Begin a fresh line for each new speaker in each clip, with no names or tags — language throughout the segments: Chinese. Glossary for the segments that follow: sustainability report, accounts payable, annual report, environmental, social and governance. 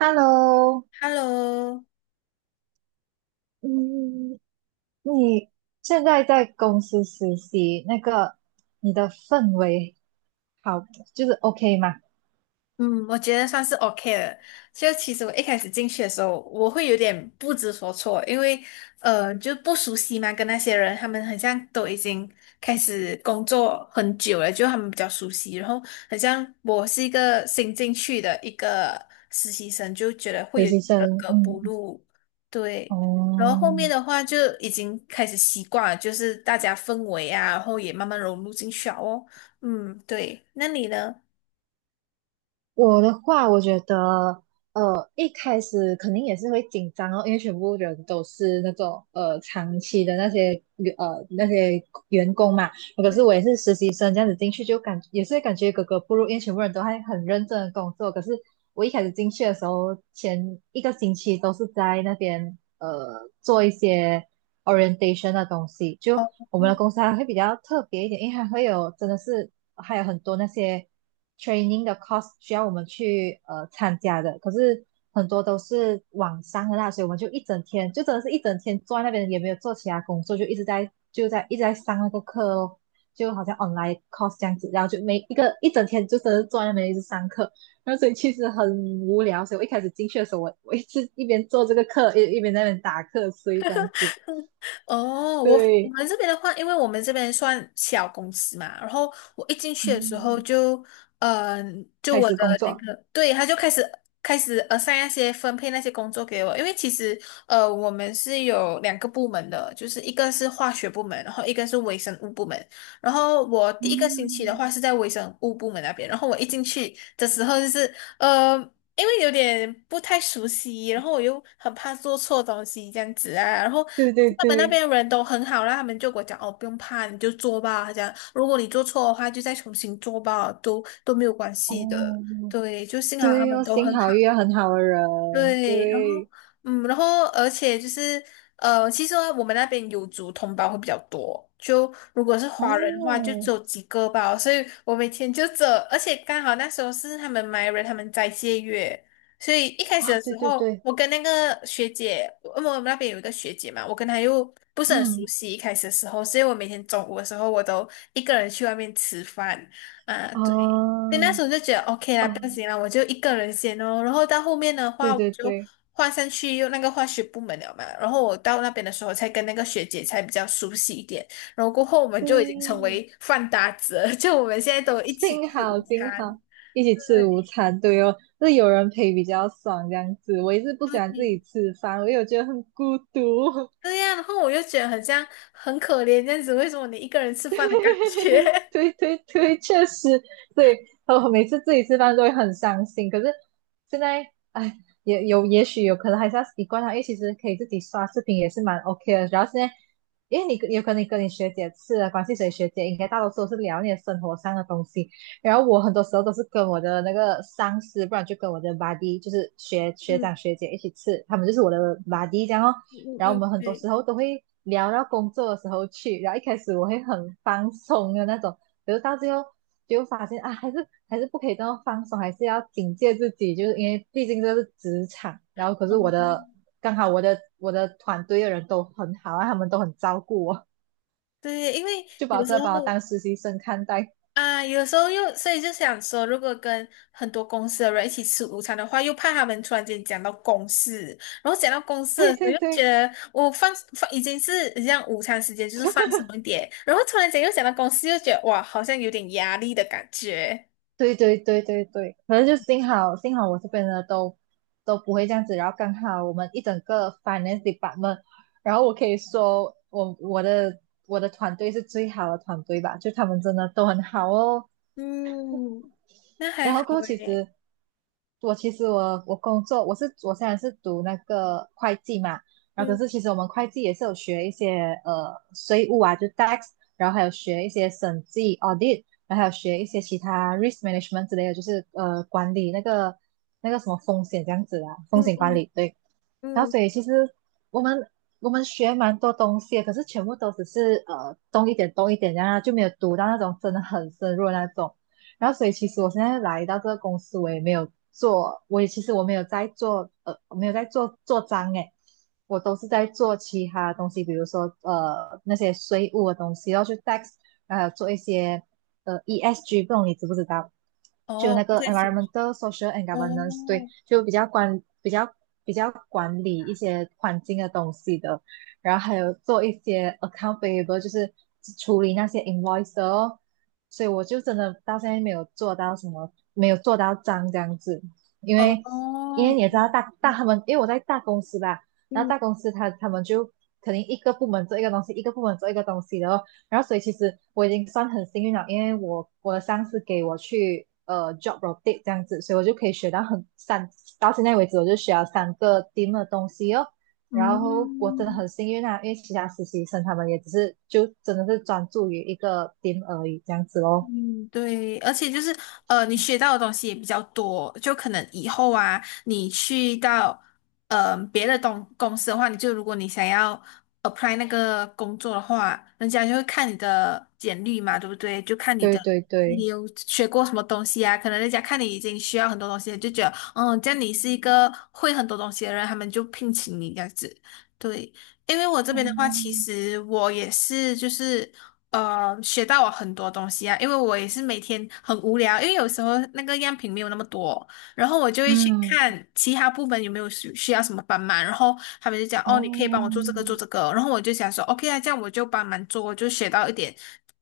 Hello，
Hello，
嗯，你现在在公司实习，那个你的氛围好，就是 OK 吗？
嗯，我觉得算是 OK 了。就其实我一开始进去的时候，我会有点不知所措，因为就不熟悉嘛，跟那些人他们很像都已经开始工作很久了，就他们比较熟悉。然后很像我是一个新进去的一个实习生，就觉得会
实
有
习
点格
生，
格不
嗯，
入。对，然后
哦，
后面的话就已经开始习惯了，就是大家氛围啊，然后也慢慢融入进去了哦。嗯，对，那你呢？
我的话，我觉得，一开始肯定也是会紧张哦，因为全部人都是那种长期的那些员工嘛，可是我
嗯
也是实习生这样子进去，就也是感觉格格不入，因为全部人都还很认真的工作。可是我一开始进去的时候，前一个星期都是在那边做一些 orientation 的东西。
哦
就我们的公司还会比较特别一点，因为还会有真的是还有很多那些 training 的 course 需要我们去参加的。可是很多都是网上的啦，所以我们就一整天，就真的是一整天坐在那边，也没有做其他工作，就一直在上那个课哦。就好像 online course 这样子，然后就每一个一整天就真的坐在那边一直上课，然后所以其实很无聊，所以我一开始进去的时候，我一直一边做这个课，一边在那边打瞌睡这样子。
哦，我
对，
们这边的话，因为我们这边算小公司嘛，然后我一进去的时候
嗯，
就，嗯、就
开
我
始
的
工
那
作，
个，对，他就开始 assign 分配那些工作给我，因为其实我们是有两个部门的，就是一个是化学部门，然后一个是微生物部门，然后我第一个星期的
嗯，
话是在微生物部门那边，然后我一进去的时候就是。呃，因为有点不太熟悉，然后我又很怕做错东西这样子啊。然后
对对
他们那
对，
边人都很好啦，他们就给我讲哦，不用怕，你就做吧。他讲如果你做错的话，就再重新做吧，都没有关系的。
哦，
对，就幸好他
对
们
哦，
都
幸
很好。
好遇到很好的人，
对，然后
对，
嗯，然后而且就是其实呢我们那边有族同胞会比较多，就如果是华人的话，就
哦，
只有几个吧，所以我每天就走，而且刚好那时候是他们 MR 人他们斋戒月，所以一开始
啊，
的
对
时
对
候，
对，
我跟那个学姐，因为我们那边有一个学姐嘛，我跟她又不是很熟
嗯，
悉，一开始的时候，所以我每天中午的时候，我都一个人去外面吃饭啊，对。
啊，
对，那时候就觉得 OK 啦，
啊，
不行啦，我就一个人先哦。然后到后面的话，
对
我
对
就
对
换上去用那个化学部门了嘛。然后我到那边的时候，才跟那个学姐才比较熟悉一点。然后过后，我们就已经成
对。
为饭搭子了，就我们现在都 一起
幸
吃
好
午
幸
餐。
好一起吃午
对，
餐，对哦，就是有人陪比较爽这样子。我一直不喜欢自己
对，
吃饭，我有觉得很孤独。
对呀。然后我就觉得很像很可怜这样子，为什么你一个人吃饭的感觉？
对对对，确实，对，我每次自己吃饭都会很伤心。可是现在，哎，也许有可能还是要习惯它，因为其实可以自己刷视频也是蛮 OK 的。主要是在，因为你有可能你跟你学姐吃的关系，所以学姐应该大多数都是聊你的生活上的东西。然后我很多时候都是跟我的那个上司，不然就跟我的 b u d y 就是学长
嗯
学姐一起吃，他们就是我的 b u d y 这样哦。
嗯
然后我
嗯，
们很多
对，
时候都会聊到工作的时候去，然后一开始我会很放松的那种，可是到最后就发现啊，还是不可以这么放松，还是要警戒自己，就是因为毕竟这是职场。然后可是我的
嗯，
刚好我的我的团队的人都很好啊，他们都很照顾我，
对，因为
就把
有时
这把我
候。
当实习生看待。
啊，有时候又，所以就想说，如果跟很多公司的人一起吃午餐的话，又怕他们突然间讲到公事，然后讲到公 事
对
的时候，
对
又觉
对
得我放已经是这样，午餐时间，就是放松一点，然后突然间又讲到公司，又觉得哇，好像有点压力的感觉。
对对对对对，可能就幸好幸好我这边呢都不会这样子，然后刚好我们一整个 finance department，然后我可以说我的团队是最好的团队吧，就他们真的都很好哦。
嗯那还
然后
好
过后其
诶，
实我其实我我工作我是我虽然是读那个会计嘛，然后可
嗯
是其实我们会计也是有学一些税务啊，就 tax，然后还有学一些审计 audit，然后还有学一些其他 risk management 之类的，就是管理那个什么风险这样子啊，风
嗯
险管
嗯
理对。然后
嗯
所以其实我们我们学蛮多东西的，可是全部都只是懂一点懂一点这样啊，然后就没有读到那种真的很深入的那种。然后所以其实我现在来到这个公司，我也没有做，我也其实我没有在做我没有在做做章诶，我都是在做其他东西，比如说那些税务的东西，然后去 tax，做一些ESG，不懂你知不知道？就
哦，
那
不
个
太清楚，
environmental, social and governance，对，
哦
就比较管理一些环境的东西的，然后还有做一些 account p a y b l e 就是处理那些 invoice 的哦，所以我就真的到现在没有做到什么，没有做到脏这样子，因
哦
为
哦，
你也知道他们，因为我在大公司吧，然后
嗯，
大公司他们就肯定一个部门做一个东西，一个部门做一个东西的哦，然后所以其实我已经算很幸运了，因为我的上司给我去job rotate 这样子，所以我就可以学到到现在为止我就学了三个 t e m 的东西哦，
嗯
然后我真的
嗯。
很幸运啊，因为其他实习生他们也只是就真的是专注于一个点而已，这样子咯。
嗯，对，而且就是你学到的东西也比较多，就可能以后啊，你去到别的东公司的话，你就如果你想要 apply 那个工作的话，人家就会看你的简历嘛，对不对？就看
对对
你
对，
有学过什么东西啊，可能人家看你已经需要很多东西了就觉得嗯，这样你是一个会很多东西的人，他们就聘请你这样子。对，因为我这边的话，其
嗯
实我也是就是。学到我很多东西啊，因为我也是每天很无聊，因为有时候那个样品没有那么多，然后我就会去
嗯
看其他部门有没有需要什么帮忙，然后他们就讲哦，你可以帮我
哦
做这个做这个，然后我就想说 OK 啊，这样我就帮忙做，我就学到一点，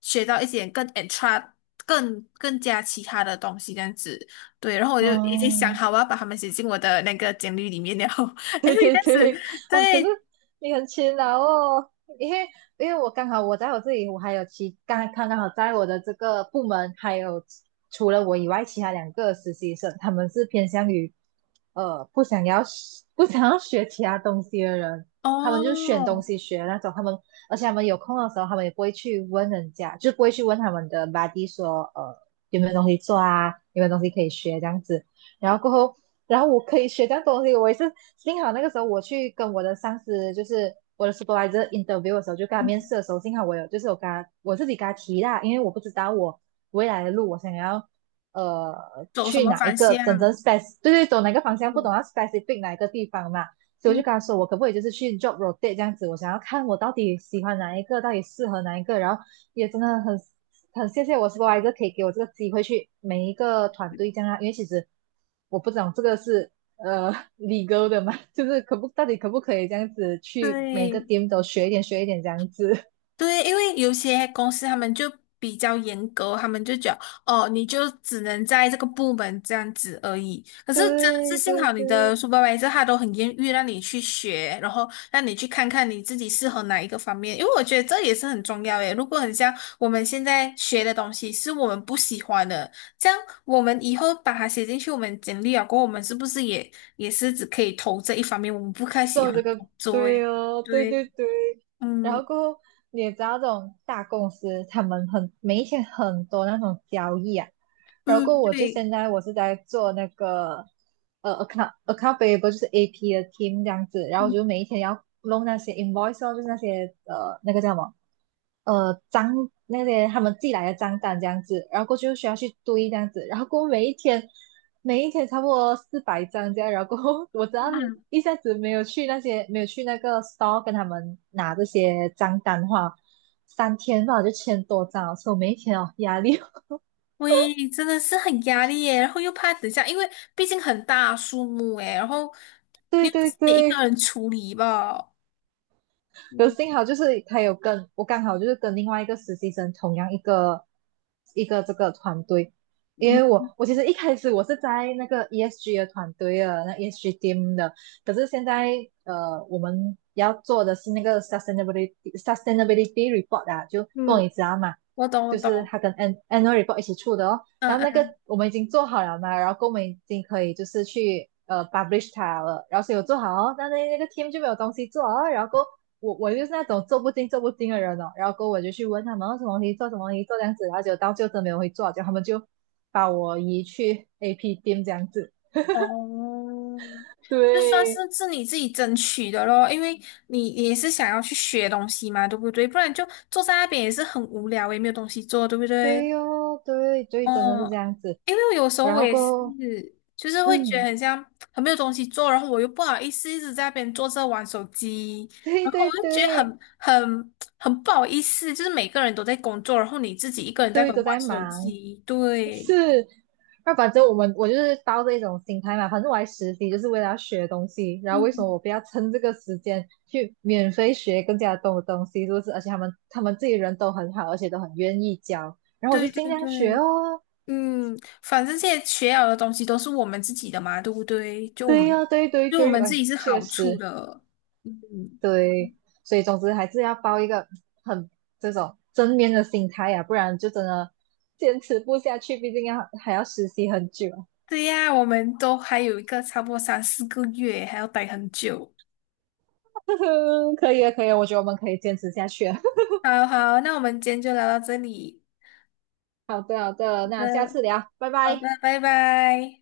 学到一点更 extra 更加其他的东西这样子，对，然后我就已经想
嗯，
好我要把他们写进我的那个简历里面了，后为这样子
哦，可是
对
你很勤劳哦，因为我刚好我在我这里，我还有其刚刚刚好在我的这个部门，还有除了我以外，其他两个实习生，他们是偏向于呃不想要不想要学其他东西的人，他们就选东
哦，
西学的那种，他们而且他们有空的时候，他们也不会去问人家，就不会去问他们的 b u d y 说有没有东西做啊，有没有东西可以学这样子，然后过后，然后我可以学这样东西。我也是幸好那个时候我去跟我的上司，就是我的 supervisor interview 的时候，就跟他面
嗯
试的时候，幸好我有就是我跟他我自己跟他提啦，因为我不知道我未来的路我想要呃
走什
去
么
哪一
方
个真
向？
正 spec，对对，走哪个方向，不
嗯
懂要 specific 哪一个地方嘛。所以我
嗯，
就跟他说，我可不可以就是去 job rotate 这样子？我想要看我到底喜欢哪一个，到底适合哪一个，然后也真的很谢谢我 s u p e r 可以给我这个机会去每一个团队这样啊，因为其实我不懂这个是呃 l 哥的嘛，就是可不到底可不可以这样子去每个
对
t e 都学一点学一点这样子。
对，因为有些公司他们就比较严格，他们就觉得哦，你就只能在这个部门这样子而已。可是真的是
对
幸
对
好你的
对，
s u p e r v i s o 他都很愿意让你去学，然后让你去看看你自己适合哪一个方面，因为我觉得这也是很重要诶。如果很像我们现在学的东西是我们不喜欢的，这样我们以后把它写进去我们简历了过后，我们是不是也是只可以投这一方面我们不太喜
做
欢
这
的工
个，
作
对
诶？
哦，对
对。
对对。然后
嗯，
过后，你也知道这种大公司，他们每一天很多那种交易啊。然后过
嗯，
后我就
对，
现在我是在做那个account payable 就是 AP 的 team 这样子，然后我
嗯，
就每一天要弄那些 invoice 哦就是那些那个叫什么呃张那些他们寄来的账单这样子，然后过去就需要去堆这样子，然后过后每一天差不多400张这样，然后过后我只要是
嗯，
一下子没有去那些没有去那个 store 跟他们拿这些账单的话，3天吧我就千多张了，所以我每一天哦压力哦，
喂，真的是很压力耶，然后又怕等一下，因为毕竟很大数目诶，然后 你
对
又不
对
是你一个
对，
人处理吧？嗯
幸好就是他有跟我刚好就是跟另外一个实习生同样一个这个团队，因
嗯
为我其实一开始我是在那个 ESG 的团队啊，那 ESG team 的，可是现在我们要做的是那个 sustainability report 啊，就够
嗯，
你知道嘛，
我懂我
就是
懂，
它跟 n u a l report 一起出的哦。
嗯
然后那个
嗯，
我们已经做好了嘛，然后我们已经可以就是去publish 它了，然后所以我做好哦，但那个 team 就没有东西做哦，然后我就是那种做不精做不精的人哦，然后过后我就去问他们哦什么东西做什么东西做这样子，然后就到最后真没有会做，结果他们就把我移去 AP 店这样子。
哦，就算是
对，
是你自己争取的咯，因为你也是想要去学东西嘛，对不对？不然就坐在那边也是很无聊，也没有东西做，对不对？
对哦，对对，真的是这
哦，
样子。
因为有时候
然
我
后
也
过
是，
后，
就是会觉得
嗯，
很像很没有东西做，然后我又不好意思一直在那边坐着玩手机，
对
然后
对
我就觉得
对，
很不好意思，就是每个人都在工作，然后你自己一个人在那
对
边
都
玩
在
手
忙。
机，对，
是，那反正我们我就是抱着一种心态嘛，反正我来实习就是为了要学东西，然后为什么
嗯，
我不要趁这个时间去免费学更加多的东西，是不是？而且他们自己人都很好，而且都很愿意教，然后我就
对
尽
对
量学
对，
哦。
嗯，反正这些学了的东西都是我们自己的嘛，对不对？就我
对
们
呀、对对
对我
对，
们自
哎，
己是
确
好处
实
的，嗯，
对，所以总之还是要抱一个很这种正面的心态呀、不然就真的坚持不下去，毕竟要还要实习很久啊。
对呀，我们都还有一个差不多3、4个月，还要待很久。
可以啊，可以啊，我觉得我们可以坚持下去啊。
好好，那我们今天就聊到这里。
好的，好的，
好
那下
的，
次聊，拜
好的，
拜。
拜拜。